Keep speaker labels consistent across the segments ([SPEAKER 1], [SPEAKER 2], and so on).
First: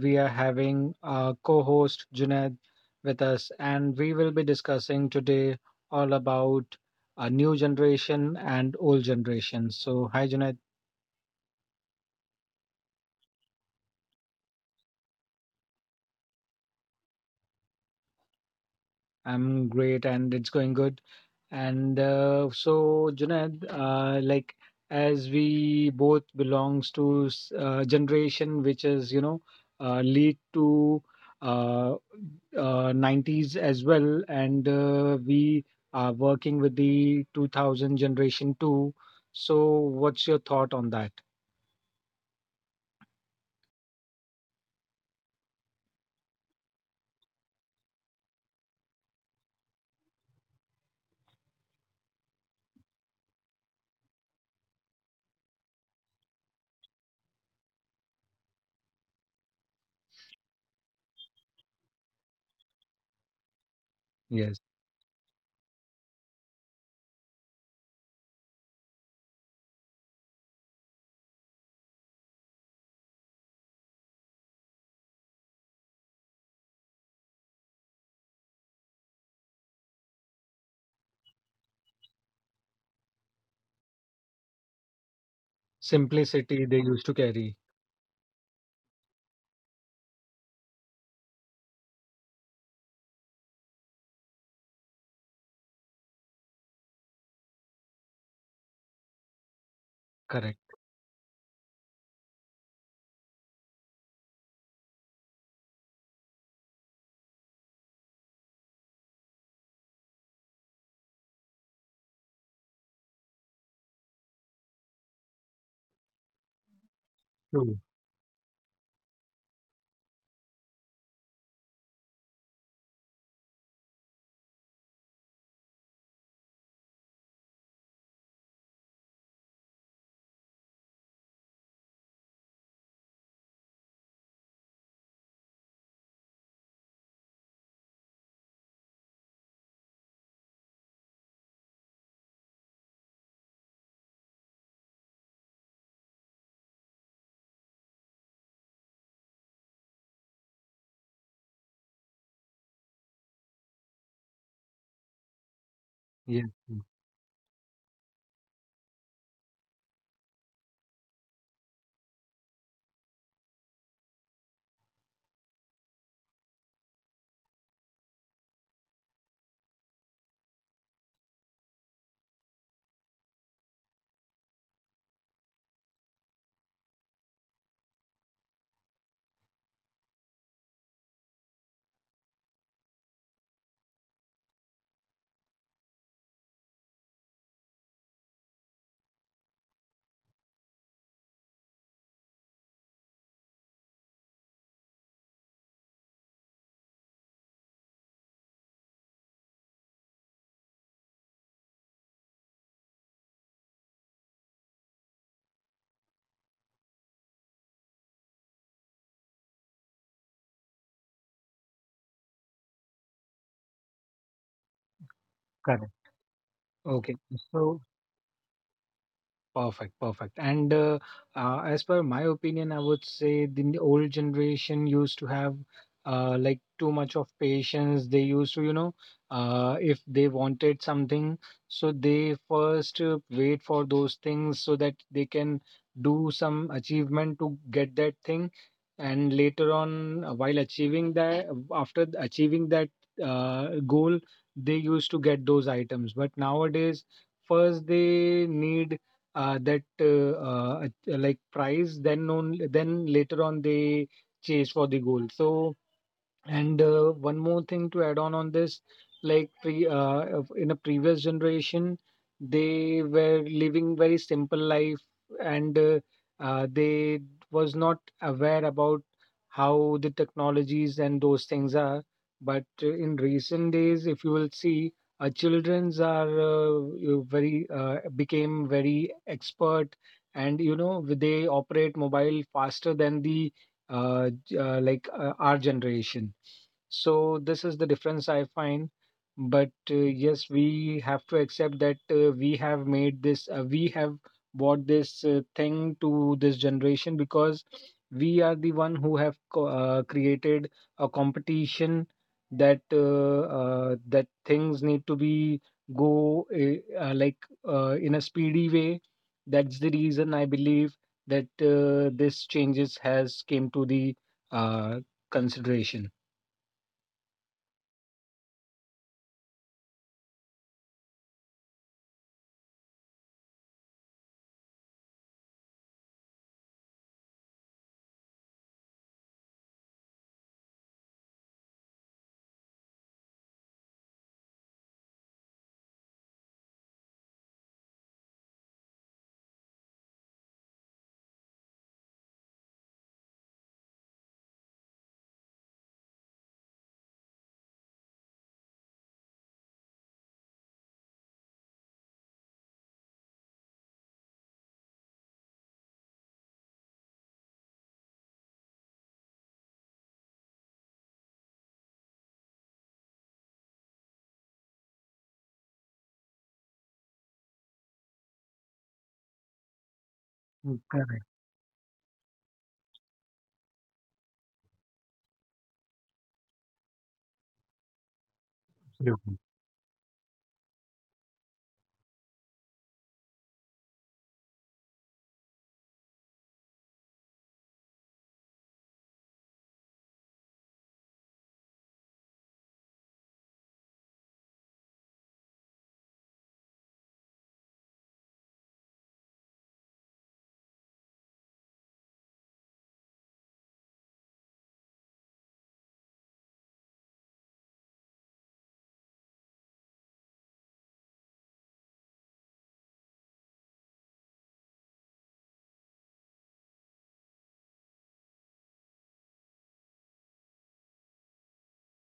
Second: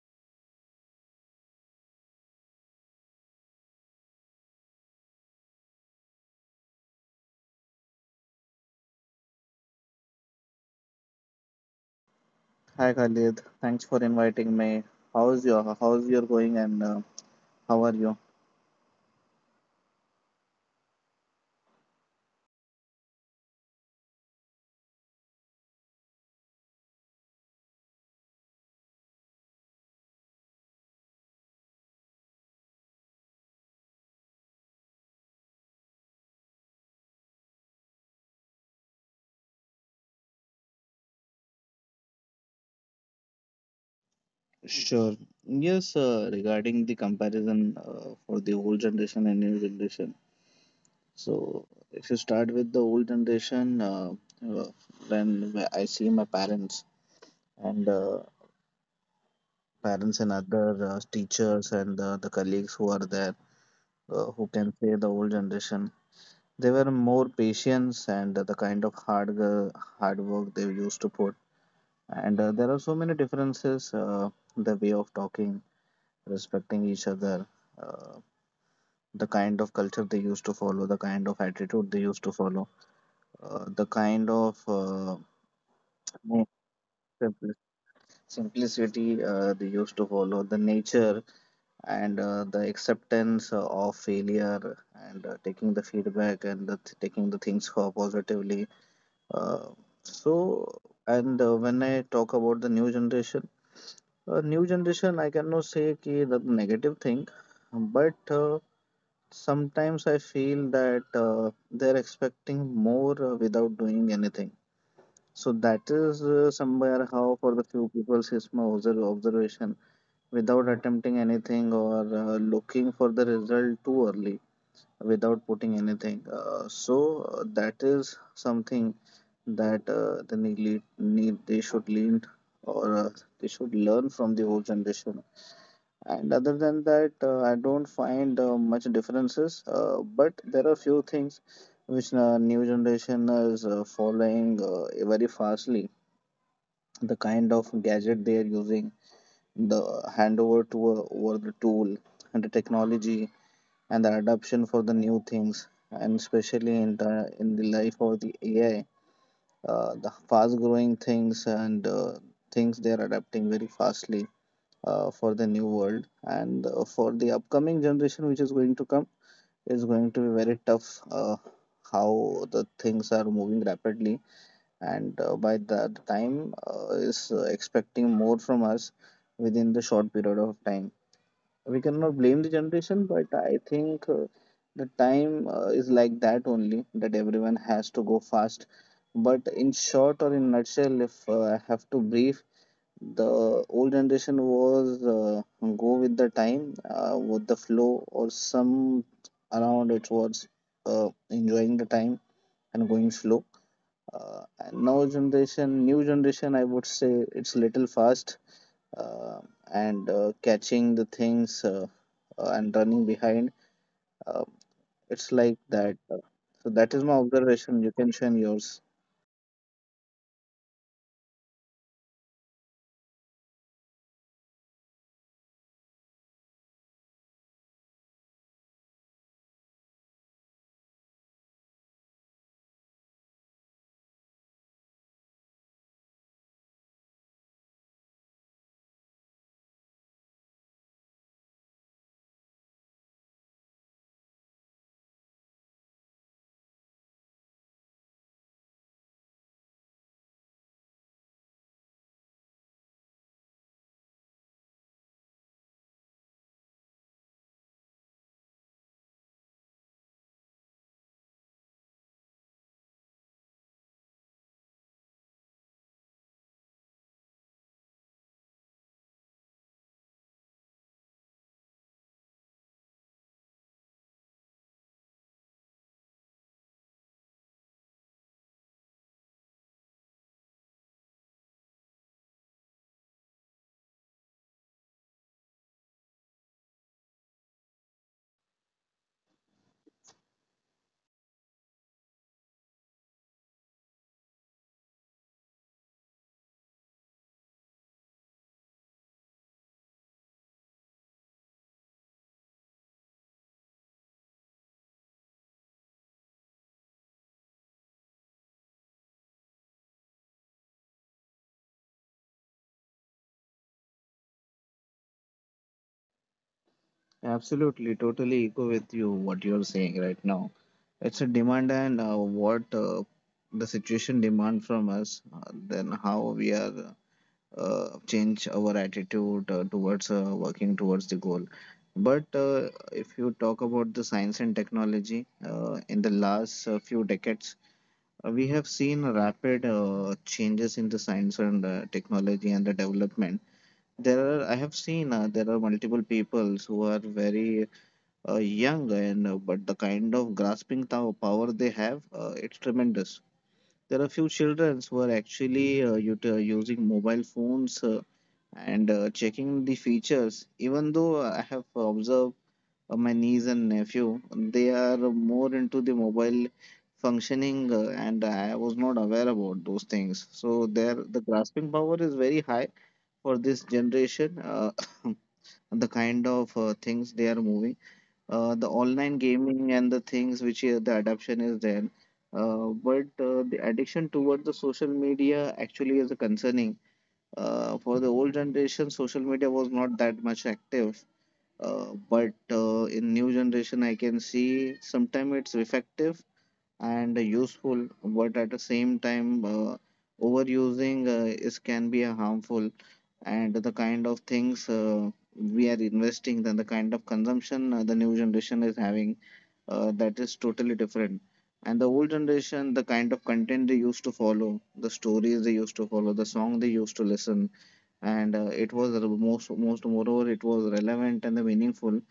[SPEAKER 1] we are having a co host Junaid with us, and we will be discussing today all about a new generation and old generation. So, hi Junaid,
[SPEAKER 2] Hi Khalid, thanks for inviting me. How's your going and how are you?
[SPEAKER 1] I'm great and it's going good. And so, Junaid, like as we both belongs to generation which is lead to. uh, 90s as well, and we are working with the 2000 generation too. So, what's your thought on that?
[SPEAKER 2] Sure. Yes, Regarding the comparison for the old generation and new generation. So if you start with the old generation, uh, when I see my parents and parents and other teachers and the colleagues who are there, who
[SPEAKER 1] Yes,
[SPEAKER 2] can say the old generation, they were more patient and the kind of hard work they used to put. And there are so many differences. The way of talking, respecting each other, uh, the kind of culture they used to follow, the kind of attitude they used to follow, the kind of more
[SPEAKER 1] simplicity they used to carry.
[SPEAKER 2] simpli- simplicity they used to follow, the nature and the acceptance of failure and taking the feedback and taking the things for positively. Uh, so,
[SPEAKER 1] Correct.
[SPEAKER 2] and when I talk about the new generation, I cannot say ki the negative thing, but sometimes I feel that they're expecting more without doing anything. So that is somewhere how for the
[SPEAKER 1] True.
[SPEAKER 2] few people is my observation. Without attempting anything or looking for the result too early, without putting anything. That is something that they need, need they should lean or they should learn from the old generation. And other than that, I don't find much differences, but there are few things which new generation is following very fastly. The kind of gadget they are using, the handover to over the tool, and the technology, and the adoption for the new things, and
[SPEAKER 1] Yes,
[SPEAKER 2] especially
[SPEAKER 1] yes,
[SPEAKER 2] in the life of the AI, the fast growing things and things they are adapting very fastly for the new world and for the upcoming generation which is going to come is going to be very tough. How the things are moving rapidly and by that time is expecting more from us within the short period of time. We cannot blame the generation, but I think the time is like that only, that everyone has to go fast. But in short or in nutshell, if I have to brief, the old generation was go with the time with the flow or some around. It was enjoying the time and going slow. And now generation new generation, I would say it's little fast, uh, and catching the things, and running behind. uh, it's like
[SPEAKER 1] correct.
[SPEAKER 2] that. So that is
[SPEAKER 1] Okay.
[SPEAKER 2] my
[SPEAKER 1] So,
[SPEAKER 2] observation, you can share yours.
[SPEAKER 1] perfect, perfect. And as per my opinion, I would say the old generation used to have like too much of patience. They used to, if they wanted something, so they first wait for those things so that they can do some achievement to get that thing. And later on, while achieving that, after achieving that goal, they used to get those items. But nowadays, first they need that like prize then on, then later on they chase for the goal. So and one more thing to add on this, like in a previous generation, they were living very simple life, and they was not aware about how the technologies and those things are. But in recent days, if you will see, our childrens are you very became very expert, and you know they operate mobile faster than the uh, like our generation. So this is the difference I find. But yes, we have to accept that we have made this, we have brought this thing to this generation because we are the one who have created a competition that that things need to be go like in a speedy way. That's the reason I believe that this changes has came to the uh, consideration.
[SPEAKER 2] Absolutely, totally echo with you what you're saying right now. It's a demand, and what the situation demand from us, then how we are change our attitude towards working towards the goal. But if you talk about the science and technology, in the last few decades, we have seen rapid changes in the science and technology and the development. There are, I have seen there are multiple peoples who are very young, and but the kind of power they have, it's tremendous. There are few children who are actually using mobile phones and checking the features. Even though I have observed my niece and nephew, they are more into the mobile functioning, and I was not aware about those things, so
[SPEAKER 1] Mm,
[SPEAKER 2] there the
[SPEAKER 1] correct.
[SPEAKER 2] grasping power is very high for this generation. The kind of things they are moving, the online
[SPEAKER 1] Absolutely.
[SPEAKER 2] gaming and the things which the adoption is there. But the addiction towards the social media actually is a concerning. For the old generation, social media was not that much active. But in new generation, I can see sometimes it's effective and useful, but at the same time, overusing is can be a harmful, and the kind of things we are investing, then the kind of consumption the new generation is having, that is totally different. And the old generation, the kind of content they used to follow, the stories they used to follow, the song they used to listen, and it was re- most most moreover it was relevant and the meaningful.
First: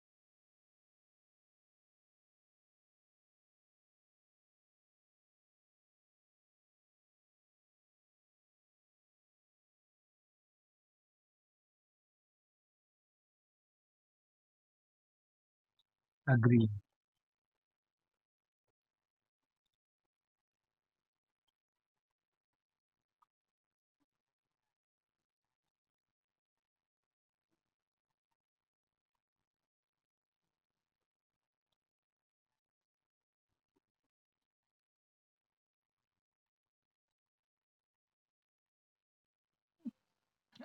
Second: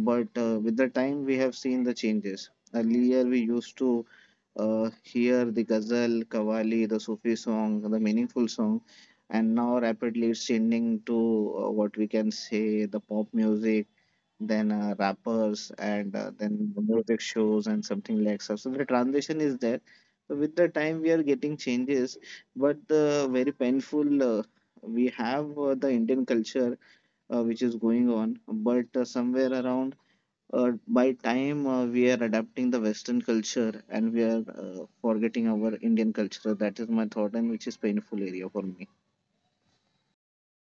[SPEAKER 2] But with the time, we have seen the changes. Earlier, we used to hear the ghazal, qawwali, the Sufi song, the meaningful song, and now rapidly it's changing to what we can say the pop music, then rappers and
[SPEAKER 1] Agree.
[SPEAKER 2] then the music shows and something like that. So the transition is there. So with the time we are getting changes, but the very painful we have the Indian culture which is going on. But somewhere around by time we are adapting the Western culture and we are forgetting our Indian culture. That is my thought, and which is painful area for me.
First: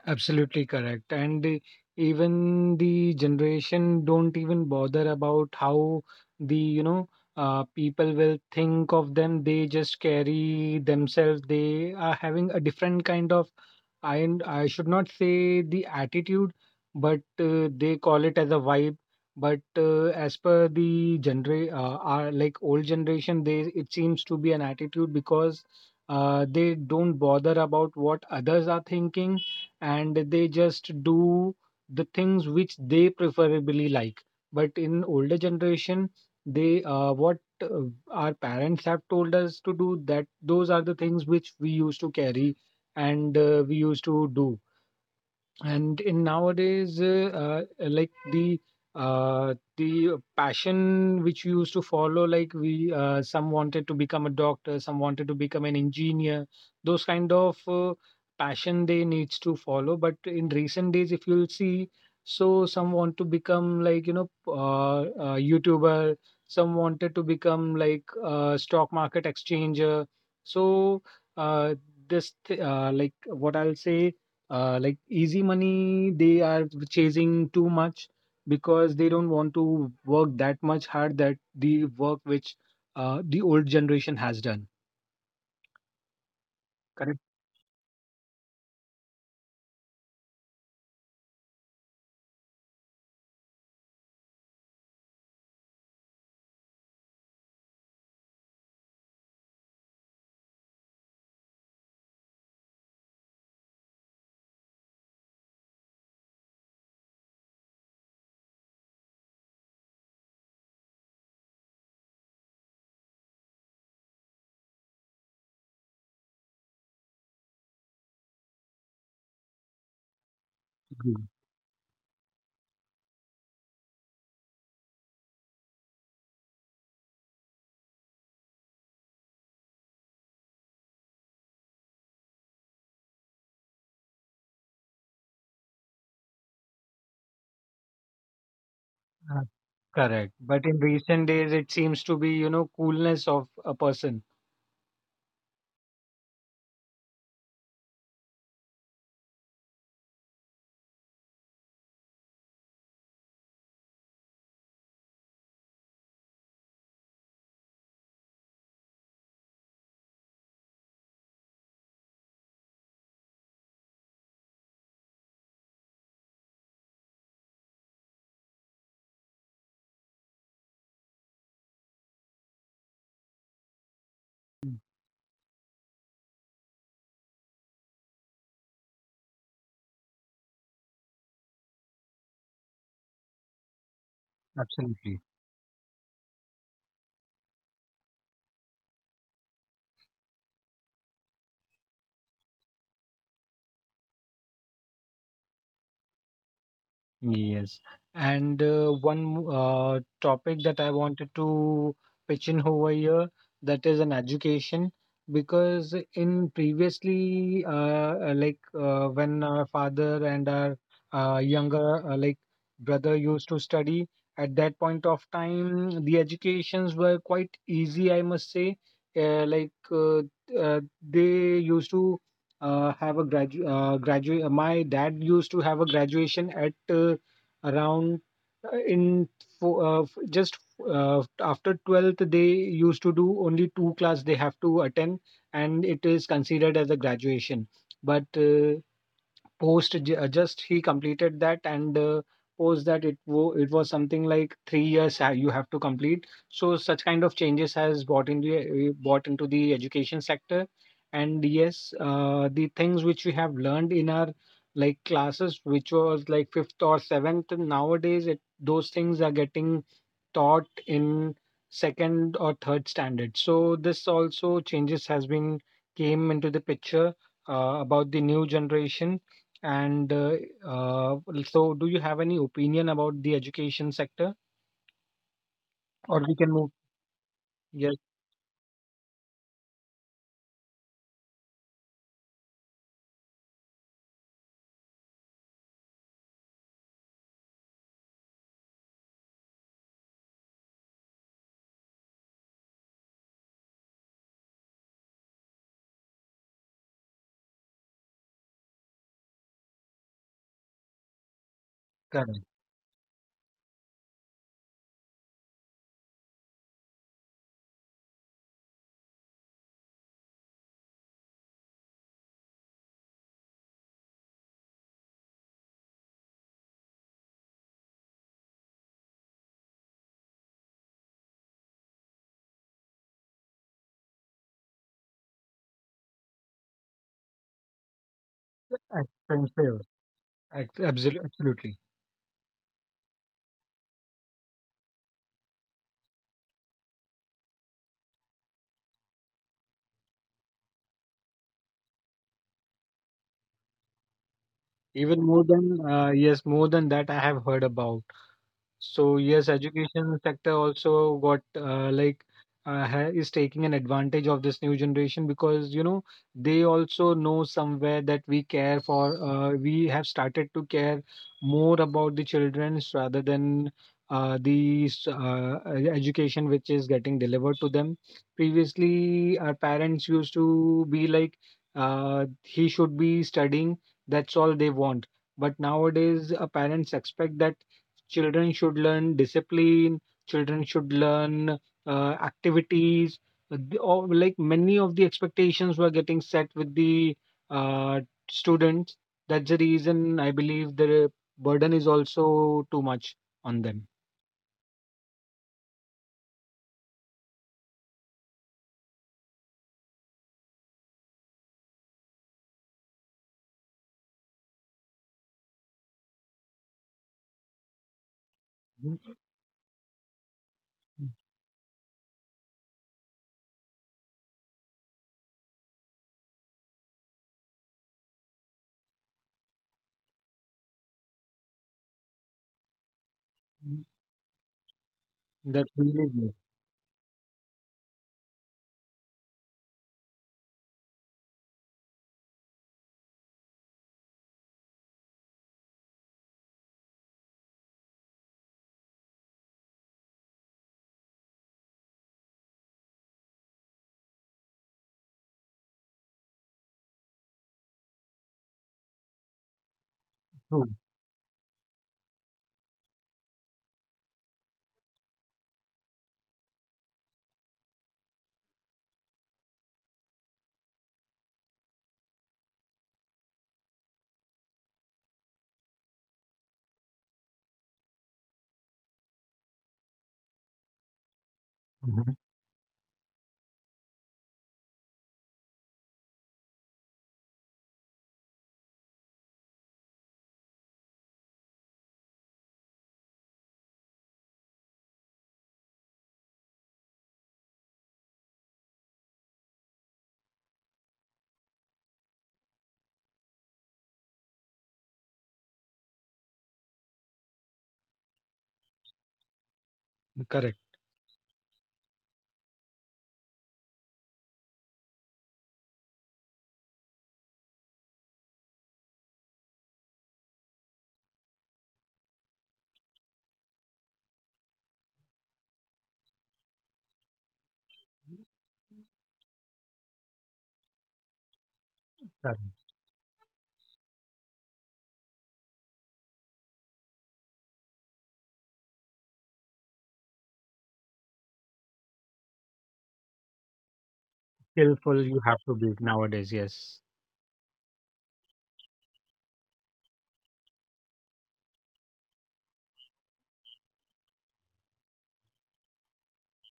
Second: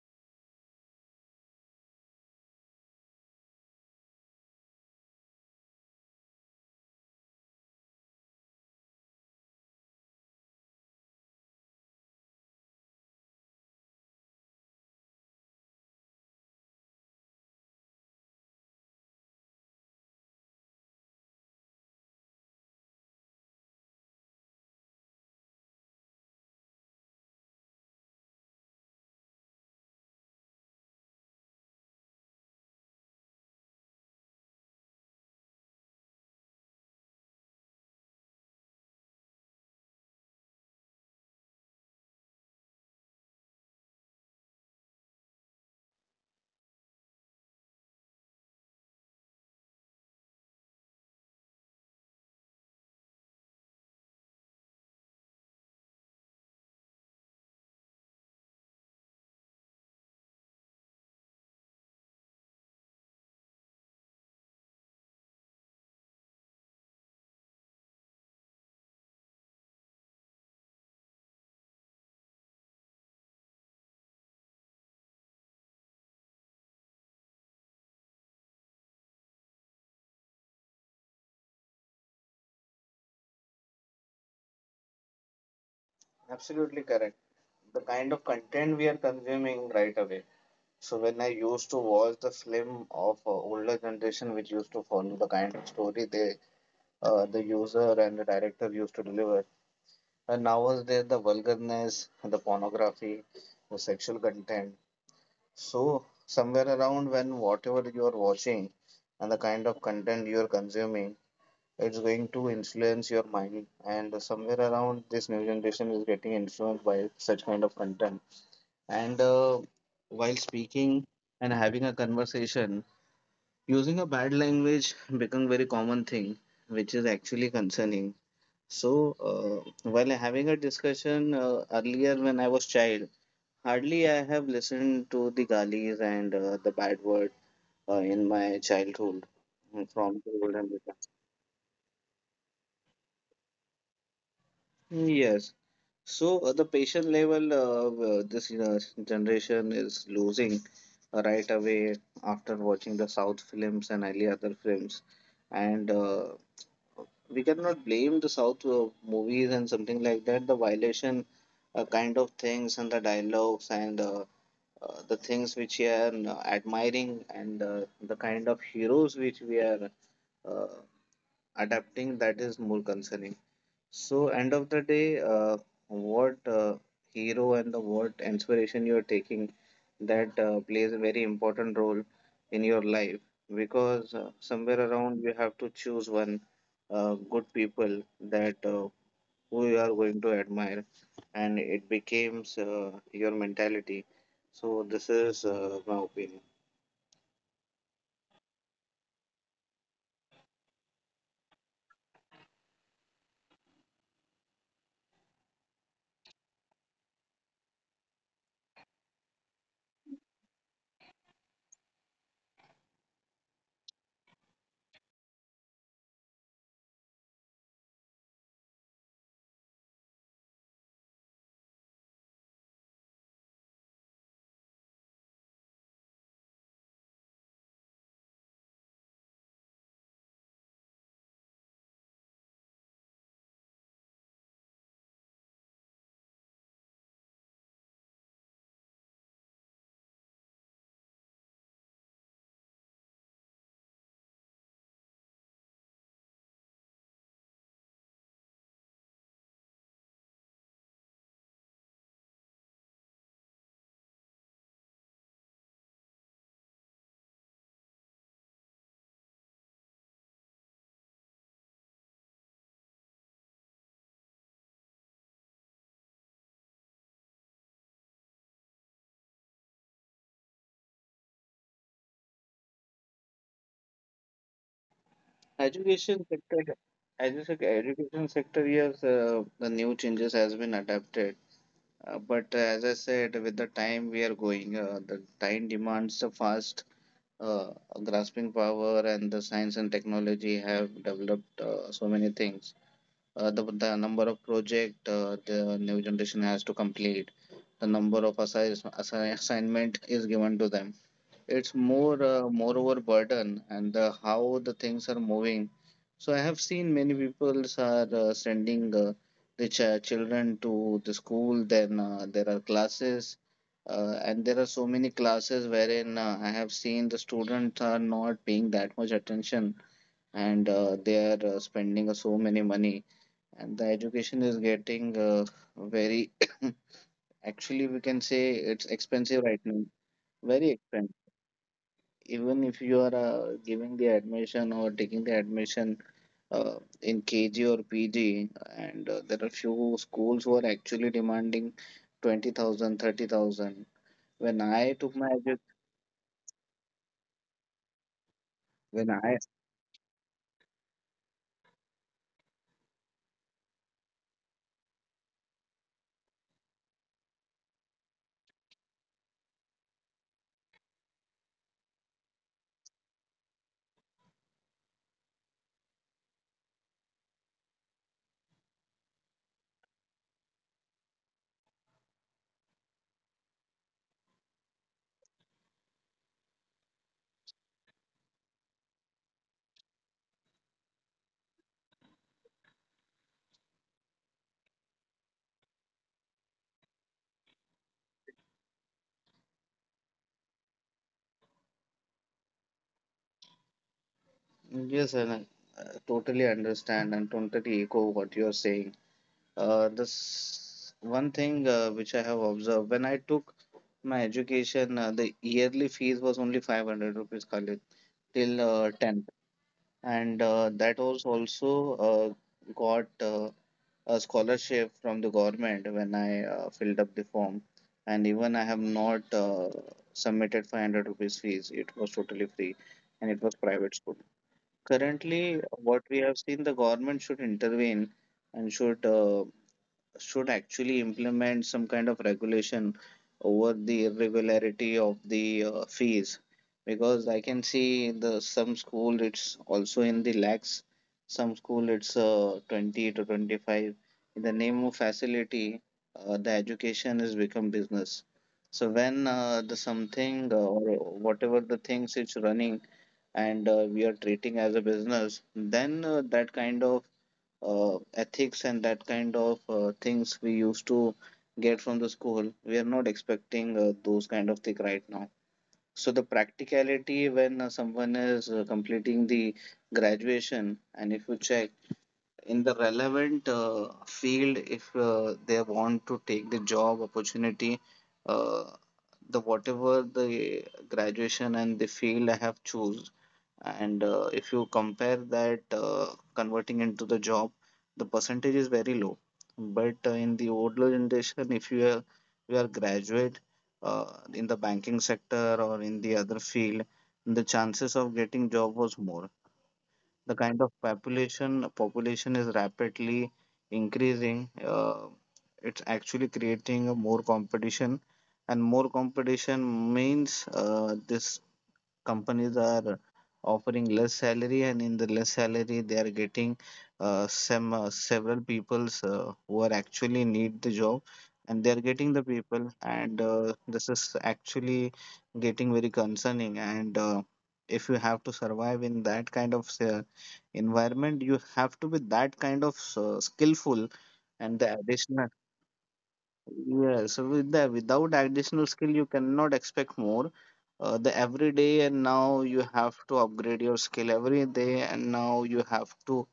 [SPEAKER 1] Absolutely correct. And even the generation don't even bother about how the, you know, people will think of them. They just carry themselves. They are having a different kind of, I should not say the attitude, but they call it as a vibe. But as per the genera our, like old generation, they it seems to be an attitude because they don't bother about what others are thinking and they just do the things which they preferably like. But in older generation, they what our parents have told us to do, that those are the things which we used to carry and we used to do. And in nowadays, like the passion which we used to follow, like we some wanted to become a doctor, some wanted to become an engineer. Those kind of passion they needs to follow. But in recent days, if you'll see, so some want to become like you know YouTuber. Some wanted to become like stock market exchanger. So uh, like what I'll say like easy money they are chasing too much because they don't want to work that much hard that the work which the old generation has done.
[SPEAKER 2] Absolutely
[SPEAKER 1] Correct.
[SPEAKER 2] correct. The kind of content we are consuming right away. So when I used to watch the film of older generation, which used to follow the kind of story they, the user and the director used to deliver, and nowadays the vulgarness, the pornography, the sexual content. So somewhere around when whatever you are watching and the kind of content you are consuming, it's going to influence your mind. And somewhere around this new generation is getting influenced by such kind of content. And while speaking
[SPEAKER 1] Mhm.
[SPEAKER 2] and having a conversation, using a bad language become very common thing, which is actually concerning. So, while having a discussion earlier when I was child, hardly I have listened to the galis and the bad word in my
[SPEAKER 1] Uh,
[SPEAKER 2] childhood
[SPEAKER 1] correct,
[SPEAKER 2] from the
[SPEAKER 1] but in
[SPEAKER 2] older.
[SPEAKER 1] recent days it seems to be you know coolness of a person.
[SPEAKER 2] Yes. So the patient level of this generation is losing right away after watching the South films and early other films, and we cannot blame the South movies and something like that. The violation kind of things and the dialogues and the things which we are admiring and the kind of heroes which we are uh, adapting, that is more concerning. So, end of the day, what hero and the what inspiration you are taking, that plays a very important role in your life, because somewhere
[SPEAKER 1] Absolutely.
[SPEAKER 2] around you have to choose one good people that who you are going to admire, and it becomes your mentality. So, this is my opinion.
[SPEAKER 1] Yes. And one topic that I wanted to pitch in over here, that is an education. Because in previously like when our father and our younger like brother used to study, at that point of time the educations were quite easy, I must say. uh, like uh, uh, they used to have a graduate. My dad used to have a graduation at around uh, in just after 12th, they used to do only two class they have to attend, and it is considered as a graduation. But post just he completed that and post that it it was something like 3 years you have to complete. So such kind of changes has brought into brought into the education sector. And yes, the things which we have learned in our like classes which was like fifth or seventh, nowadays it those things are getting taught in second or third standard. So this also changes has been came into the picture about the new generation. And uh, so, do you have any opinion about the education sector? Or we can
[SPEAKER 2] Education
[SPEAKER 1] move?
[SPEAKER 2] sector,
[SPEAKER 1] Yes,
[SPEAKER 2] education sector years, the new changes has been adapted. But as I said, with the time we are going, the time demands a fast uh, grasping power, and the science and technology have developed so many things. The number of project the new generation has to complete, the number of assignment is given to them, it's
[SPEAKER 1] correct.
[SPEAKER 2] more moreover burden, and the, how the things are moving. So I have seen many people are sending children to the school. Then there are classes, and there are so many classes wherein I have seen the students are not paying that much attention, and they are spending so many money, and the education is getting very. Actually, we can say it's expensive
[SPEAKER 1] Expensive.
[SPEAKER 2] right now. Very
[SPEAKER 1] Absolutely.
[SPEAKER 2] expensive,
[SPEAKER 1] Absolutely.
[SPEAKER 2] even if you are giving the admission or taking the admission uh, in KG or PG, and there are few schools who are actually demanding 20,000, 30,000. When
[SPEAKER 1] Even
[SPEAKER 2] I
[SPEAKER 1] more
[SPEAKER 2] took my
[SPEAKER 1] than,
[SPEAKER 2] edu-
[SPEAKER 1] yes, more than that, I have heard about. So yes,
[SPEAKER 2] when I
[SPEAKER 1] education sector also got like ha is taking an advantage of this new generation, because you know they also know somewhere that we care for. We have started to care more about the childrens rather than education which is getting delivered to them. Previously, our parents used to be like, he should be studying. That's all they want. But nowadays, parents expect that children should learn discipline. Children should learn activities. Or like many of the expectations were getting set with the uh, students. That's the reason I believe the burden is also too much on them.
[SPEAKER 2] yes, and I totally understand and totally echo what you are saying. This one thing which I have observed when I took my education, the yearly fees was only 500 rupees, Khalid, till
[SPEAKER 1] Mhm.
[SPEAKER 2] 10, and that was also got a scholarship from the government when I filled up the form. And even I have not submitted 500 rupees fees. It was totally free, and it
[SPEAKER 1] Mhm.
[SPEAKER 2] was private school.
[SPEAKER 1] That
[SPEAKER 2] Currently,
[SPEAKER 1] really is
[SPEAKER 2] what we have seen, the government should intervene and should actually implement some kind of regulation over the irregularity of the fees, because I can see in the some school it's also in the lakhs, some school it's 20 to 25. In the name of facility, the education has become business. So when the
[SPEAKER 1] true.
[SPEAKER 2] something or whatever the things it's running and we are treating as a business, then that kind of ethics and that kind of things we used to get from the school, we are not expecting those kind of thing right now. So the practicality, when someone is completing the graduation and if you check
[SPEAKER 1] Mhm.
[SPEAKER 2] in the relevant field, if they want to take the job opportunity, uh, the whatever the graduation and the field I have choose, and if you compare that, converting into the job, the percentage is very low. But in the older generation, if you are you are graduate uh, in the banking sector or in the other field, the chances of getting job was more. The
[SPEAKER 1] Correct.
[SPEAKER 2] kind of population is rapidly increasing. It's actually creating a more competition, and more competition means this companies are offering less salary, and in the less salary they are getting some several peoples who are actually need the job, and they are
[SPEAKER 1] Correct.
[SPEAKER 2] getting the people. And this is actually getting very concerning, and if you have to survive in that kind of environment, you have to be that kind of skillful and
[SPEAKER 1] Skillful,
[SPEAKER 2] the
[SPEAKER 1] you have to
[SPEAKER 2] additional.
[SPEAKER 1] be nowadays. Yes,
[SPEAKER 2] Yes, so with the without additional skill, you cannot expect more. The every day, and now you have to upgrade your skill every day, and now you have to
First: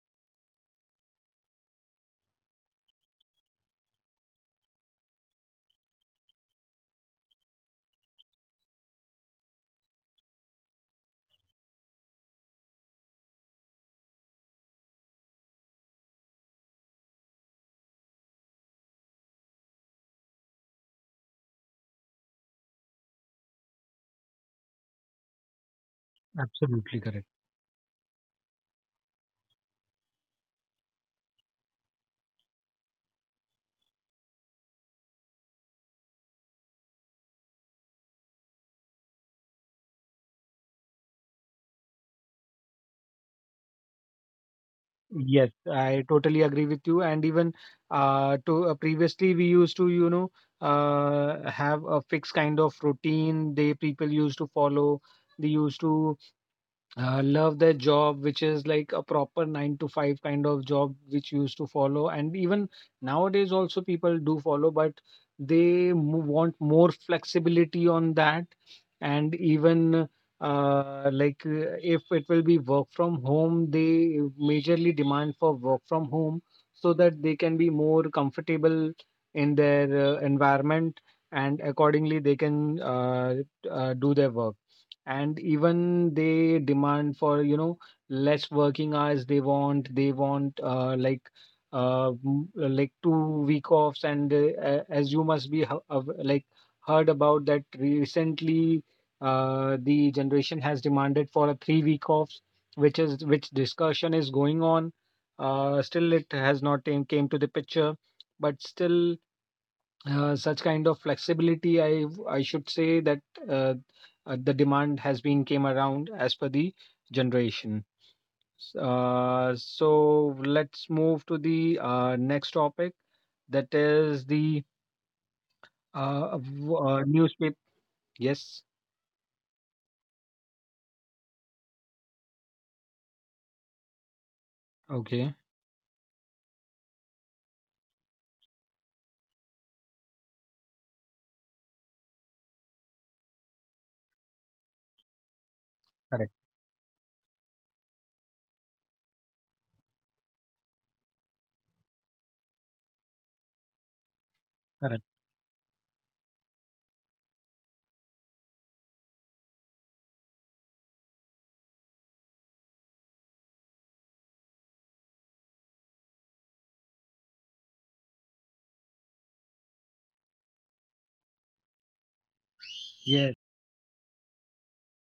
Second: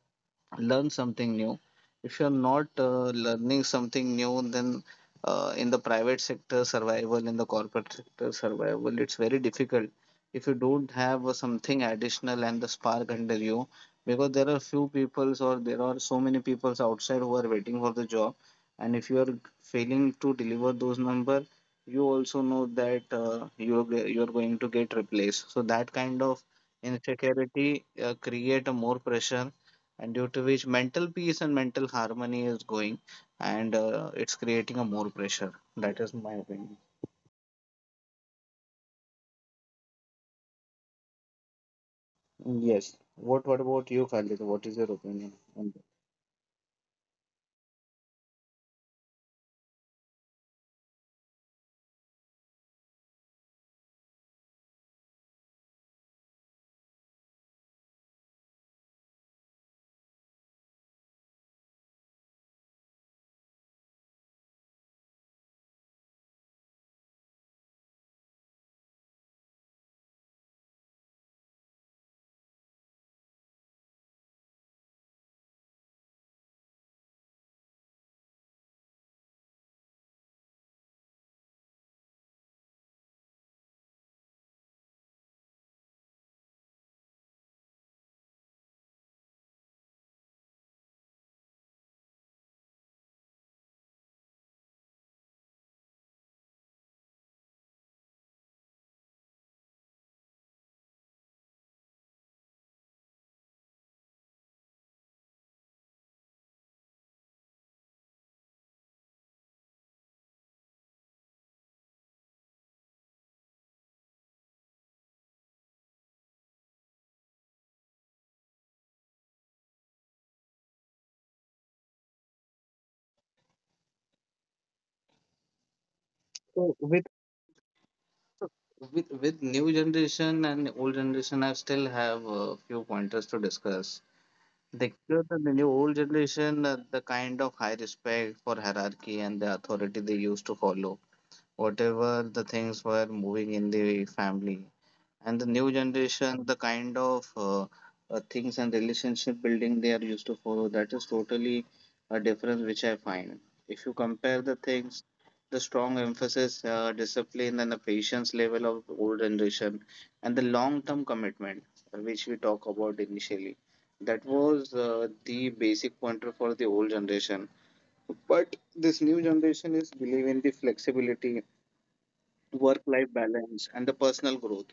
[SPEAKER 2] learn something new. If you're not learning something new, then in the private sector survival, in the corporate sector survival, it's very difficult if you don't have something additional and the spark under you. Because there are few peoples, or there are so many peoples outside who are waiting for the job, and if you are failing to deliver those number, you also know that you're going to get replaced. So that kind of
[SPEAKER 1] absolutely correct.
[SPEAKER 2] insecurity create a more pressure, and due to which mental peace and mental harmony is going, and it's creating a more pressure. That is my opinion. Yes. What about you, Khalid? What is your opinion
[SPEAKER 1] Yes,
[SPEAKER 2] on that?
[SPEAKER 1] I totally agree with you. And even to previously, we used to, you know, have a fixed kind of routine. They people used to follow. They used to love their job, which is like a proper nine to five kind of job which used to follow. And even nowadays, also people do follow, but they want more flexibility on that. And even like if it will be work from home, they majorly demand for work from home so that they can be more comfortable in their environment, and accordingly they can do their work. And even they demand for you know less working hours. They want, they want like like 2 week offs. And as you must be like heard about that recently, the generation has demanded for a 3 week offs, which is which discussion is going on. Still it has not came to the picture. But still, such kind of flexibility I should say that uh, the demand has been came around as per the generation. So let's move to the next topic, that is the
[SPEAKER 2] So with
[SPEAKER 1] newspaper. Yes.
[SPEAKER 2] with with new generation and old generation, I still have a few pointers to discuss. The
[SPEAKER 1] Okay.
[SPEAKER 2] youth and the new old generation, the kind of high respect for hierarchy and the authority they used to follow, whatever the things were moving in the family. And the new
[SPEAKER 1] Correct.
[SPEAKER 2] generation, the kind of things and relationship building they are used to follow, that is totally a difference which I find. If you compare the
[SPEAKER 1] Correct.
[SPEAKER 2] things, the strong emphasis, discipline, and the patience level of old generation, and the long-term commitment which we talk about initially, that was the basic pointer for the old generation. But this new generation is believe in the flexibility, work-life balance, and the personal growth,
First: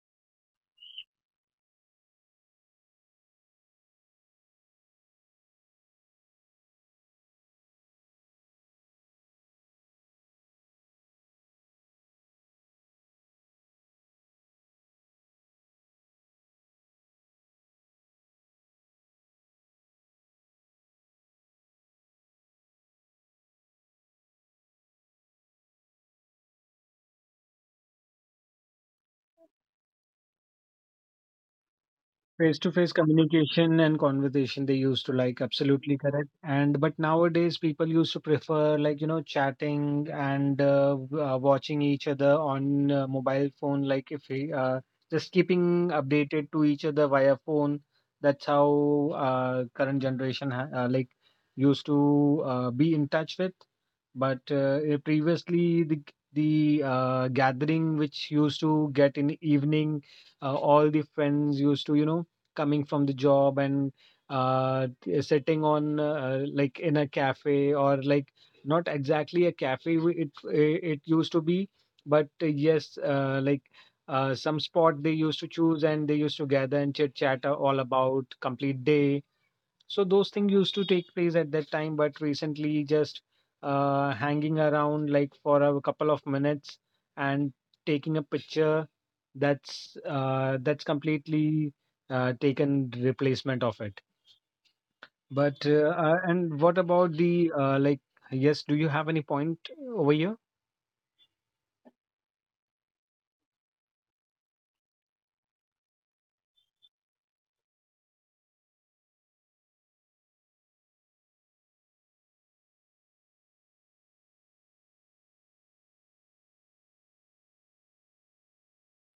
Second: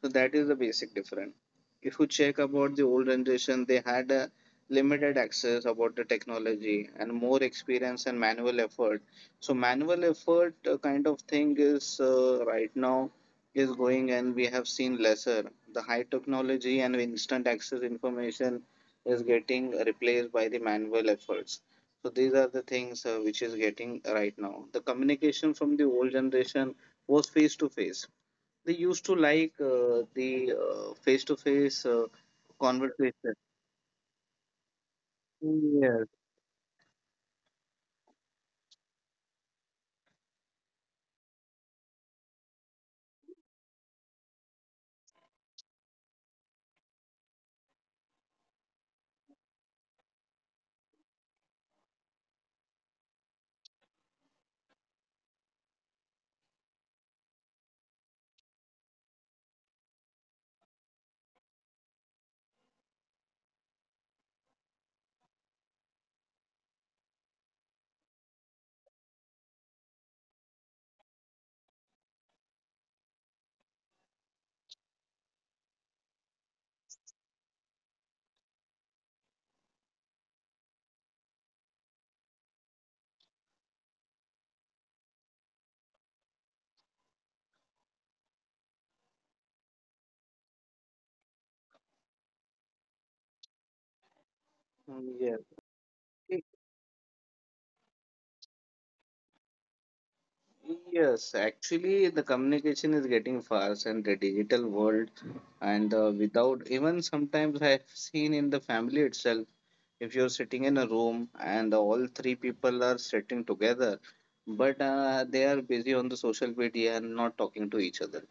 [SPEAKER 2] so that is the basic difference. If you check about the old generation, they had a limited access about the technology and more experience and manual effort. So manual effort kind of thing is right now is going, and we have seen lesser. The high technology and instant access information is getting replaced by the manual efforts. So these are the things which is getting right now. The communication from the old generation was face to face. They used to like the face-to-face
[SPEAKER 1] Face to face
[SPEAKER 2] conversation.
[SPEAKER 1] communication and conversation they used to like, absolutely
[SPEAKER 2] Yes,
[SPEAKER 1] correct. And but nowadays people used to prefer like, you know, chatting and watching each other on mobile phone, like if we just keeping updated to each other via phone. That's how current generation ha like used to be in touch with. But previously the gathering which used to get in evening, all the friends used to, you know, coming from the job and sitting on like in a cafe or like not exactly a cafe it it used to be. But yes like some spot they used to choose and they used to gather and chit chat all about complete day. So those things used to take place at that time, but recently just hanging around like for a couple of minutes and taking a picture, that's completely taken replacement of it. But
[SPEAKER 2] yes,
[SPEAKER 1] and what about the like? Yes, do you have any point over here?
[SPEAKER 2] yes. Actually, the communication is getting fast, and the digital world, and without even, sometimes I have seen in the family itself. If you're sitting in a room and all three people are sitting together, but they are busy on the social media and not talking to each other.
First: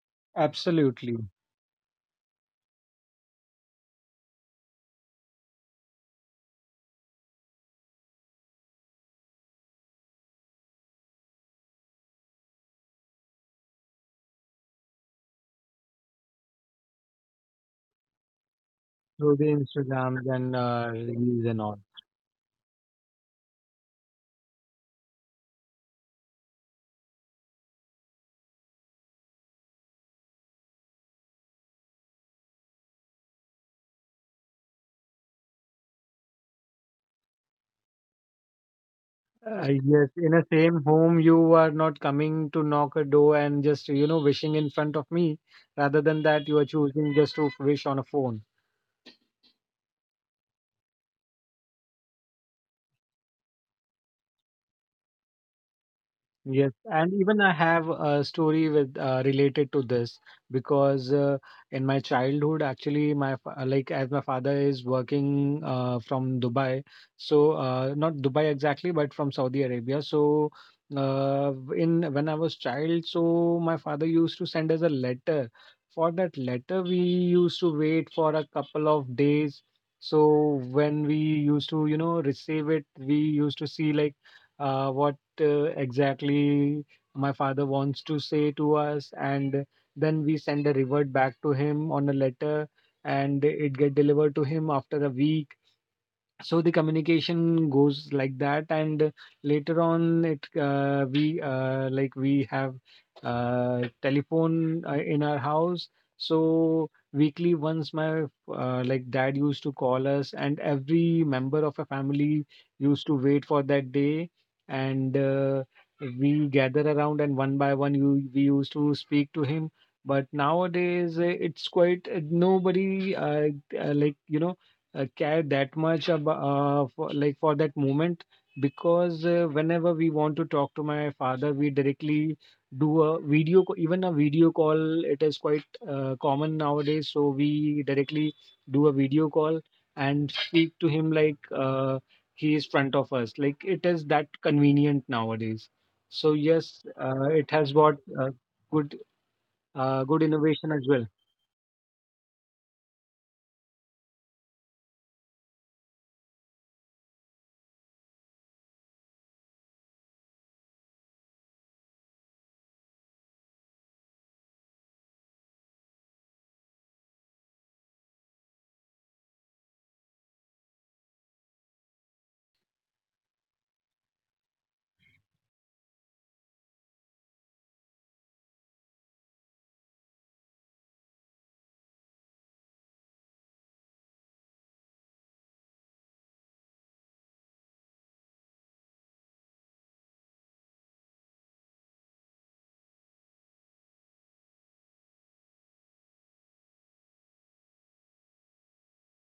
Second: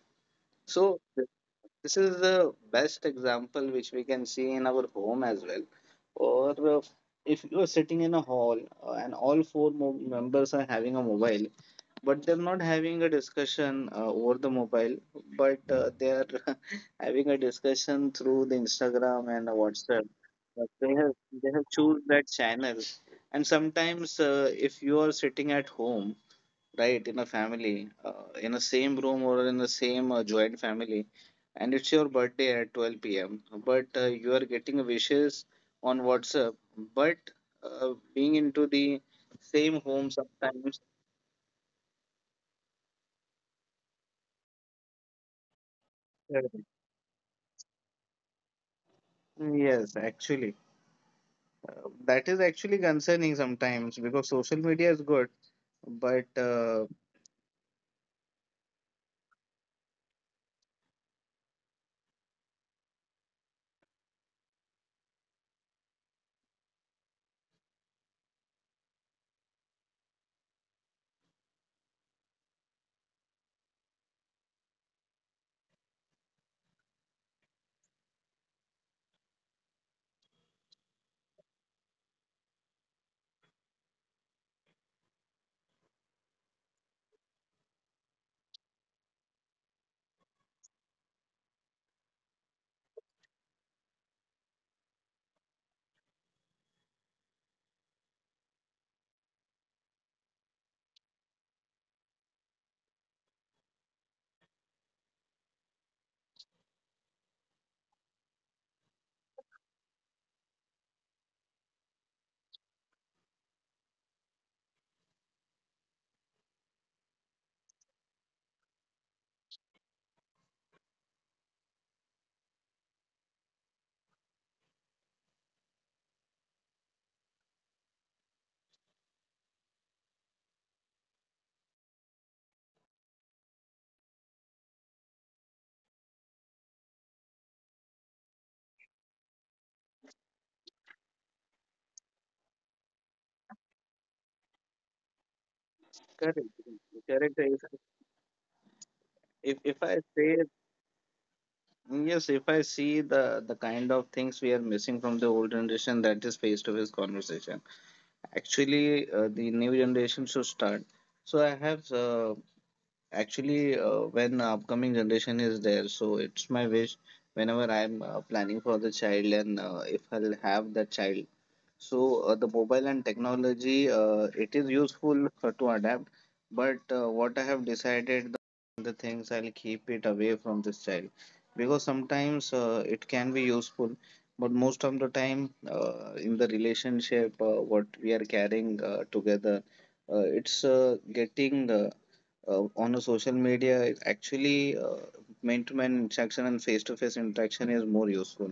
[SPEAKER 2] So
[SPEAKER 1] Absolutely.
[SPEAKER 2] this is the best example which we can see in our home as well. Or if you are sitting in a hall and all four members are having a mobile, but they're not having a discussion over the mobile, but they are having a discussion through the Instagram and
[SPEAKER 1] Through the
[SPEAKER 2] WhatsApp.
[SPEAKER 1] Instagrams
[SPEAKER 2] But
[SPEAKER 1] and
[SPEAKER 2] they have they
[SPEAKER 1] reels
[SPEAKER 2] have
[SPEAKER 1] and all.
[SPEAKER 2] choose that channel, and sometimes if you are sitting at home right in a family in the same room or in the same joint family, and it's your birthday at 12 p.m, but you are getting wishes on WhatsApp, but being into the same home
[SPEAKER 1] Yes, in a
[SPEAKER 2] sometimes.
[SPEAKER 1] same home, you are not coming to knock a door and just, you know, wishing in front of me. Rather than that, you are choosing just to wish on a phone.
[SPEAKER 2] Yes, actually, that is actually concerning sometimes, because social media is good, but
[SPEAKER 1] Yes, and even I have a story with related to this because in my childhood, actually, my like as my father is working from Dubai, so not Dubai exactly, but from Saudi Arabia. So uh, in when I was child, so my father used to send us a letter. For that letter, we used to wait for a couple of days. So when we used to, receive it, we used to see like what exactly my father wants to say to us, and then we send a revert back to him on a letter, and it get delivered to him after a week. So the communication goes like that and Later on it we like we have telephone in our house. So weekly once my like dad used to call us, and every member of a family used to wait for that day and We gather around, and one by one we used to speak to him. But nowadays it's quite nobody like you know care that much about like for that moment. Because whenever we want to talk to my father, we directly do a even a video call, it is quite common nowadays. So we directly do a video call and speak to him like he is front of us, like it is that convenient nowadays. So
[SPEAKER 2] correct,
[SPEAKER 1] yes, it has
[SPEAKER 2] correct.
[SPEAKER 1] got
[SPEAKER 2] if,
[SPEAKER 1] good
[SPEAKER 2] if if
[SPEAKER 1] good
[SPEAKER 2] I
[SPEAKER 1] innovation
[SPEAKER 2] say,
[SPEAKER 1] as well.
[SPEAKER 2] yes, if I see the kind of things we are missing from the old generation, that is face-to-face conversation. Actually, the new generation should start. So I have actually when upcoming generation is there, so it's my wish whenever I'm planning for the child, and if I'll have that child, so the mobile and technology, it is useful to adapt, but what I have decided, the things I'll keep it away from this child, because sometimes it can be useful, but most of the time in the relationship, what we are carrying together, it's getting on a social media. It actually, man-to-man interaction and face-to-face interaction is more useful.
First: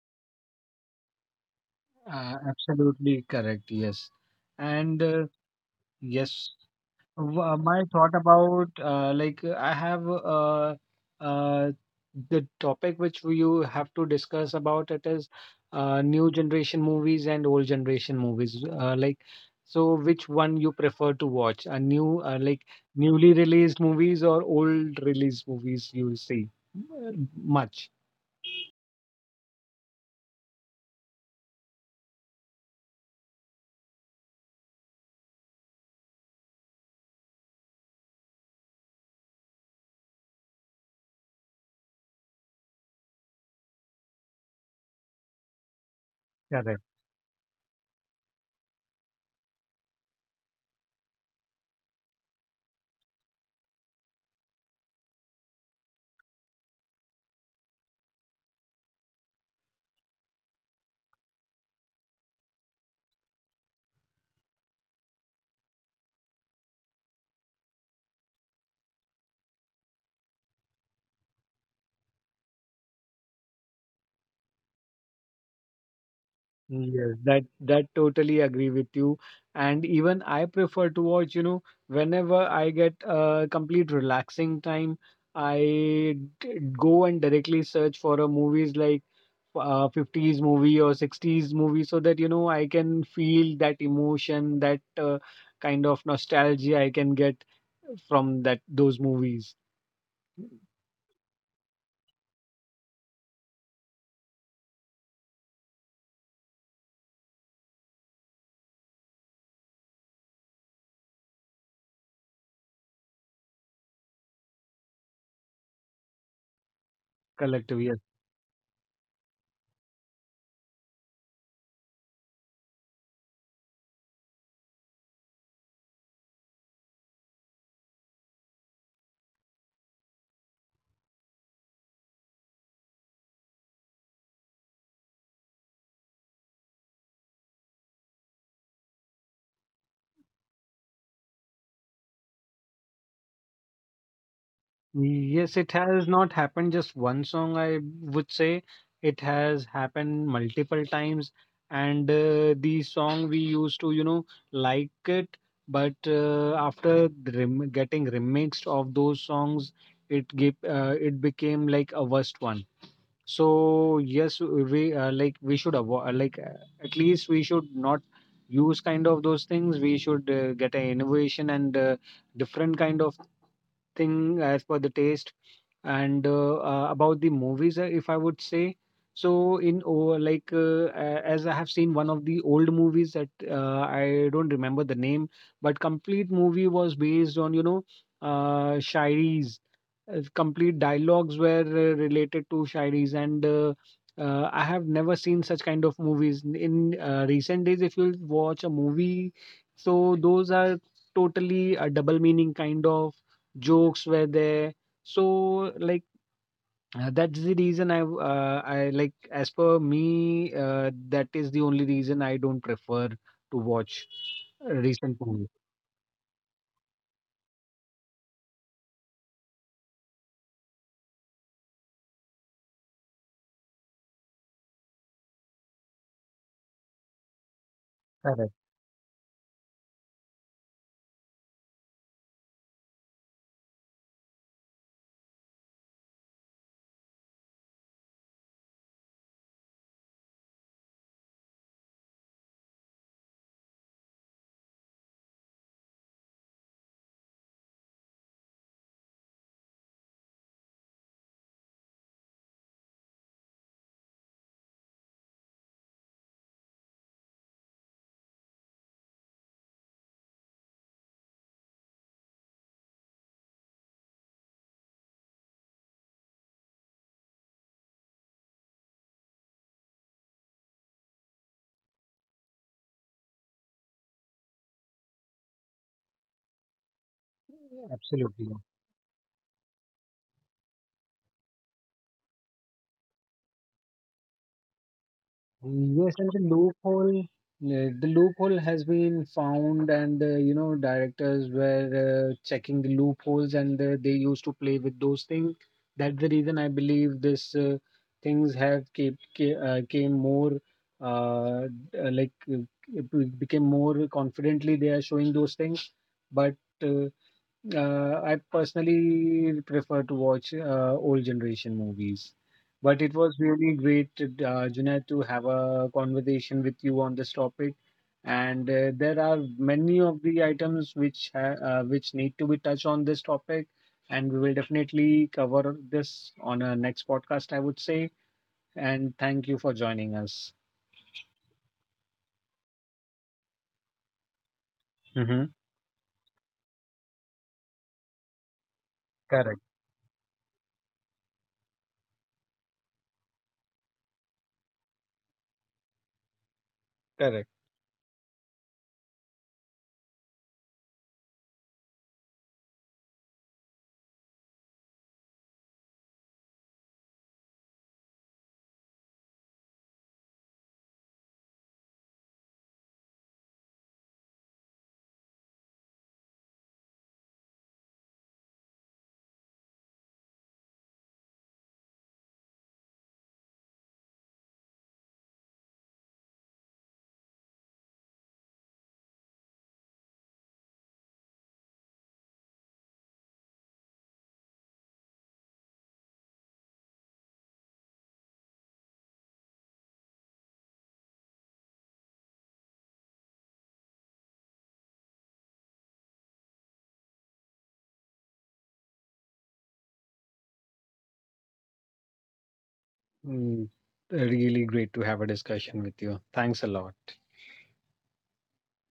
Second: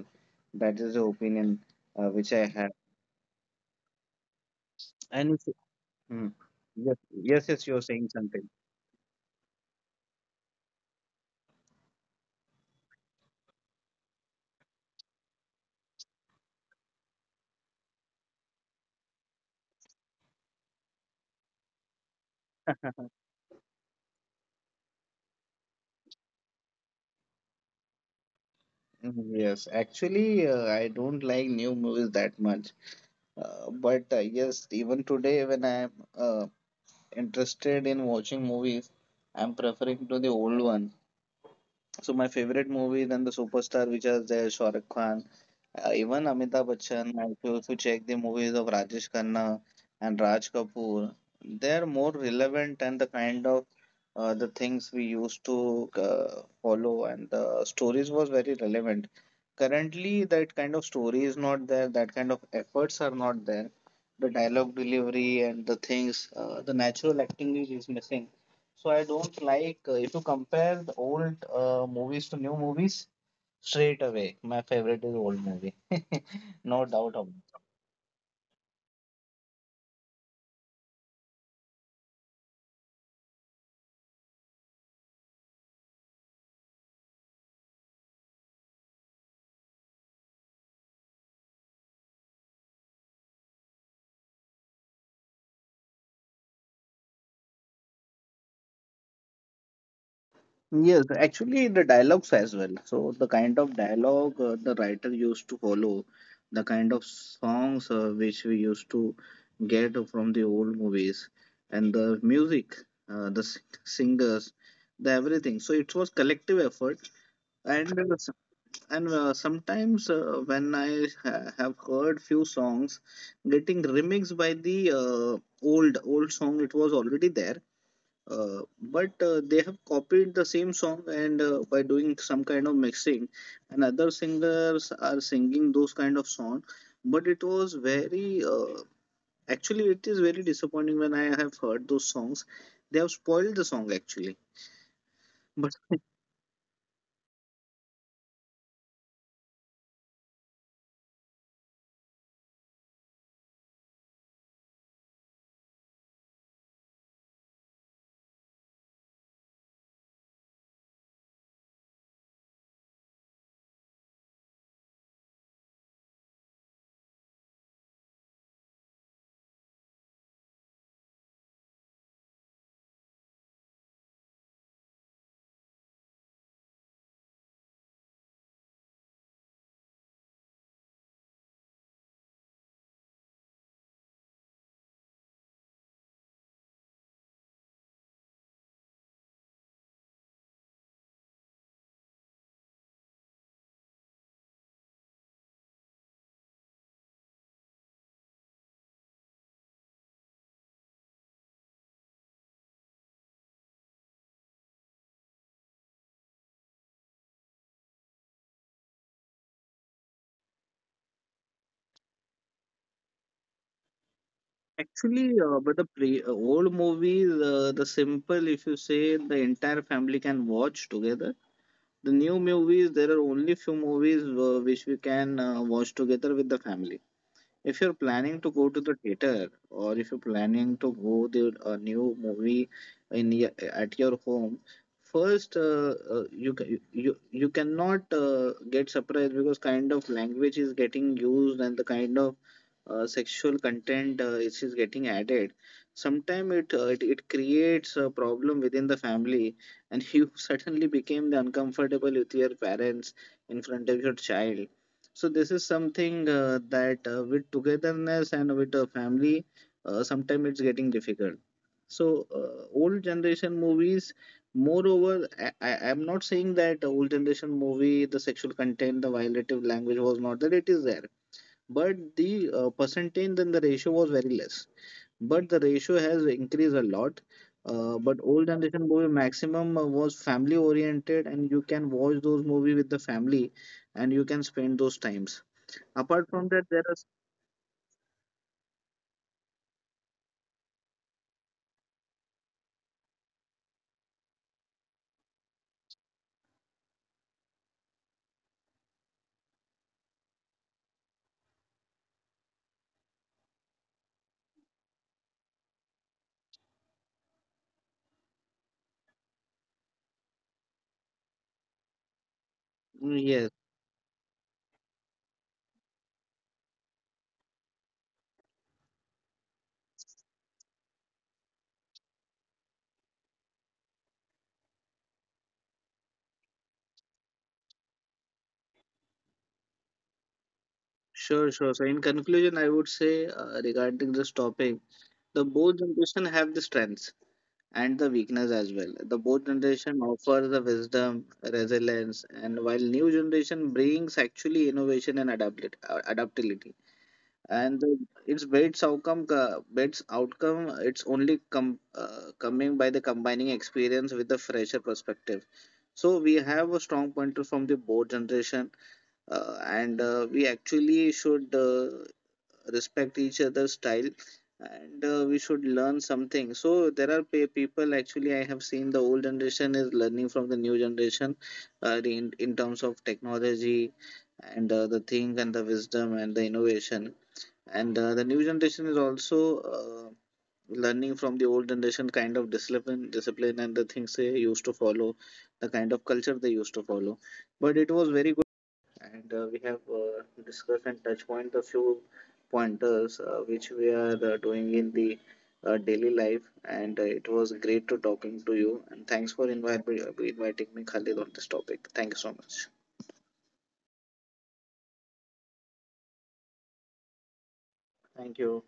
[SPEAKER 2] That is the opinion which I have.
[SPEAKER 1] Absolutely correct, yes, and
[SPEAKER 2] And. Mm.
[SPEAKER 1] yes.
[SPEAKER 2] Yes, yes, yes, you're
[SPEAKER 1] My
[SPEAKER 2] saying
[SPEAKER 1] thought
[SPEAKER 2] something.
[SPEAKER 1] about like I have uh, the topic which you have to discuss about it is, new generation movies and old generation movies. So which one you prefer to watch? A new newly released movies, or old released movies you see uh, much?
[SPEAKER 2] Mm, yes, actually, I don't like new movies that much. But yes, even today, when I'm uh, interested in watching movies, I'm preferring to the old one. So my favorite movie than the superstar, which is there, Shahrukh Khan, even Amitabh
[SPEAKER 1] Yeah.
[SPEAKER 2] Bachchan, if you check the movies of Rajesh Khanna and Raj Kapoor, they are more relevant, and the kind of the things we used to follow, and the stories was very relevant. Currently, that kind of story is not there, that kind of efforts are not there. The dialogue delivery and the things, the natural acting is missing. So I don't like if you compare the old movies to new movies. Straight away, my favorite is old movie. No doubt of
[SPEAKER 1] Yes,
[SPEAKER 2] it.
[SPEAKER 1] that totally agree with you. And even I prefer to watch, you know, whenever I get a complete relaxing time, I go and directly search for a movies like 50s movie or 60s movie, so that, you know, I can feel that emotion, that kind of nostalgia I can get from that those movies
[SPEAKER 2] Yes, actually, the dialogues as well. So the kind of dialogue the writer used to follow, the kind of songs which we used to get from the old movies, and the music, uh, the s- singers, the everything. So it was collective effort, and
[SPEAKER 1] collectively.
[SPEAKER 2] sometimes have heard few songs getting remixed by the old old song, it was already there, but they have copied the same song, and by doing some kind of mixing, and other singers are singing those kind of song, but it was very actually, it is very disappointing when I have heard those songs. They have spoiled the song actually, but
[SPEAKER 1] Yes, it has not happened just one song. I would say it has happened multiple times. And the song we used to, you know, like it, but after the rem getting remixed of those songs, it became like a worst one. So yes, we like we should avoid at least we should not use kind of those things. We should get an innovation and different kind of thing as per the taste. And About the movies, if I would say, so in oh like a- as I have seen one of the old movies that I don't remember the name, but complete movie was based on, you know, shairis. Complete dialogues were related to shairis. And I have never seen such kind of movies in recent days. If you watch a movie, so those are totally a double meaning kind of jokes were there. so like that's the reason I w- I like as per me, that is the only reason I don't prefer to watch
[SPEAKER 2] actually,
[SPEAKER 1] recent movies.
[SPEAKER 2] but the pre old movies, the simple, if you say, the entire family can watch together. The new movies, there are only few movies which we can watch together with the family. If you're planning to go
[SPEAKER 1] Correct.
[SPEAKER 2] to the theater, or if you're planning to go to a new movie in your, at your home, first you, ca- you cannot get surprised, because kind of language is getting used, and the kind of sexual content is getting added. Sometimes it creates a problem within the family, and you suddenly became the uncomfortable with your parents in front of your child. So this is something that with togetherness and with a family, sometimes it's getting difficult. So old generation movies, moreover, I'm not saying that old generation movie, the sexual content, the violative language was not there. It is there, but the percentage and the ratio was very less. But the ratio has increased a lot. But old
[SPEAKER 1] Absolutely.
[SPEAKER 2] generation movie maximum was family oriented, and you can watch those movie with the family, and you can spend those times apart
[SPEAKER 1] Yes,
[SPEAKER 2] from
[SPEAKER 1] and
[SPEAKER 2] that. There are
[SPEAKER 1] the loophole has been found, and, you know, directors were checking the loopholes, and they used to play with those things. That's the reason I believe this things have came more uh, uh, like uh, became more confidently. They are showing those things. But. Uh, I personally prefer to watch old generation movies.
[SPEAKER 2] mm,
[SPEAKER 1] But it
[SPEAKER 2] yes,
[SPEAKER 1] was really great, Junaid, to have a conversation with you on this topic. And there are many of the items which which need to be touched on this topic, and we will definitely cover this on our next podcast, I would say. And thank you for joining us.
[SPEAKER 2] sure, sure. So in conclusion, I would say, regarding this topic, the
[SPEAKER 1] Hmm.
[SPEAKER 2] both generation have the strengths and the weakness as well. The both
[SPEAKER 1] Correct,
[SPEAKER 2] generation offers the wisdom, resilience, and while new generation brings actually innovation and adaptability, adaptability
[SPEAKER 1] correct.
[SPEAKER 2] and the, its best outcome, coming by the combining experience with the fresher perspective. So we have a strong pointer from the both generation, and we actually should respect each other's style, and we should learn something. So there are people, actually, I have seen the old generation is learning from the new generation in terms of technology and the thing and the wisdom and the innovation. And the new generation is also learning from the old generation, kind of discipline and the things they used to follow, the kind of culture they used to follow. But it was very good, and we have discussed and touch point a few pointers which we are doing in the daily life. And it was great to talking to you, and thanks for inviting me, Khalid, on this topic. Thank you so much.
[SPEAKER 1] Mm, really great to have a discussion with you. Thanks a lot.
[SPEAKER 2] Thank you.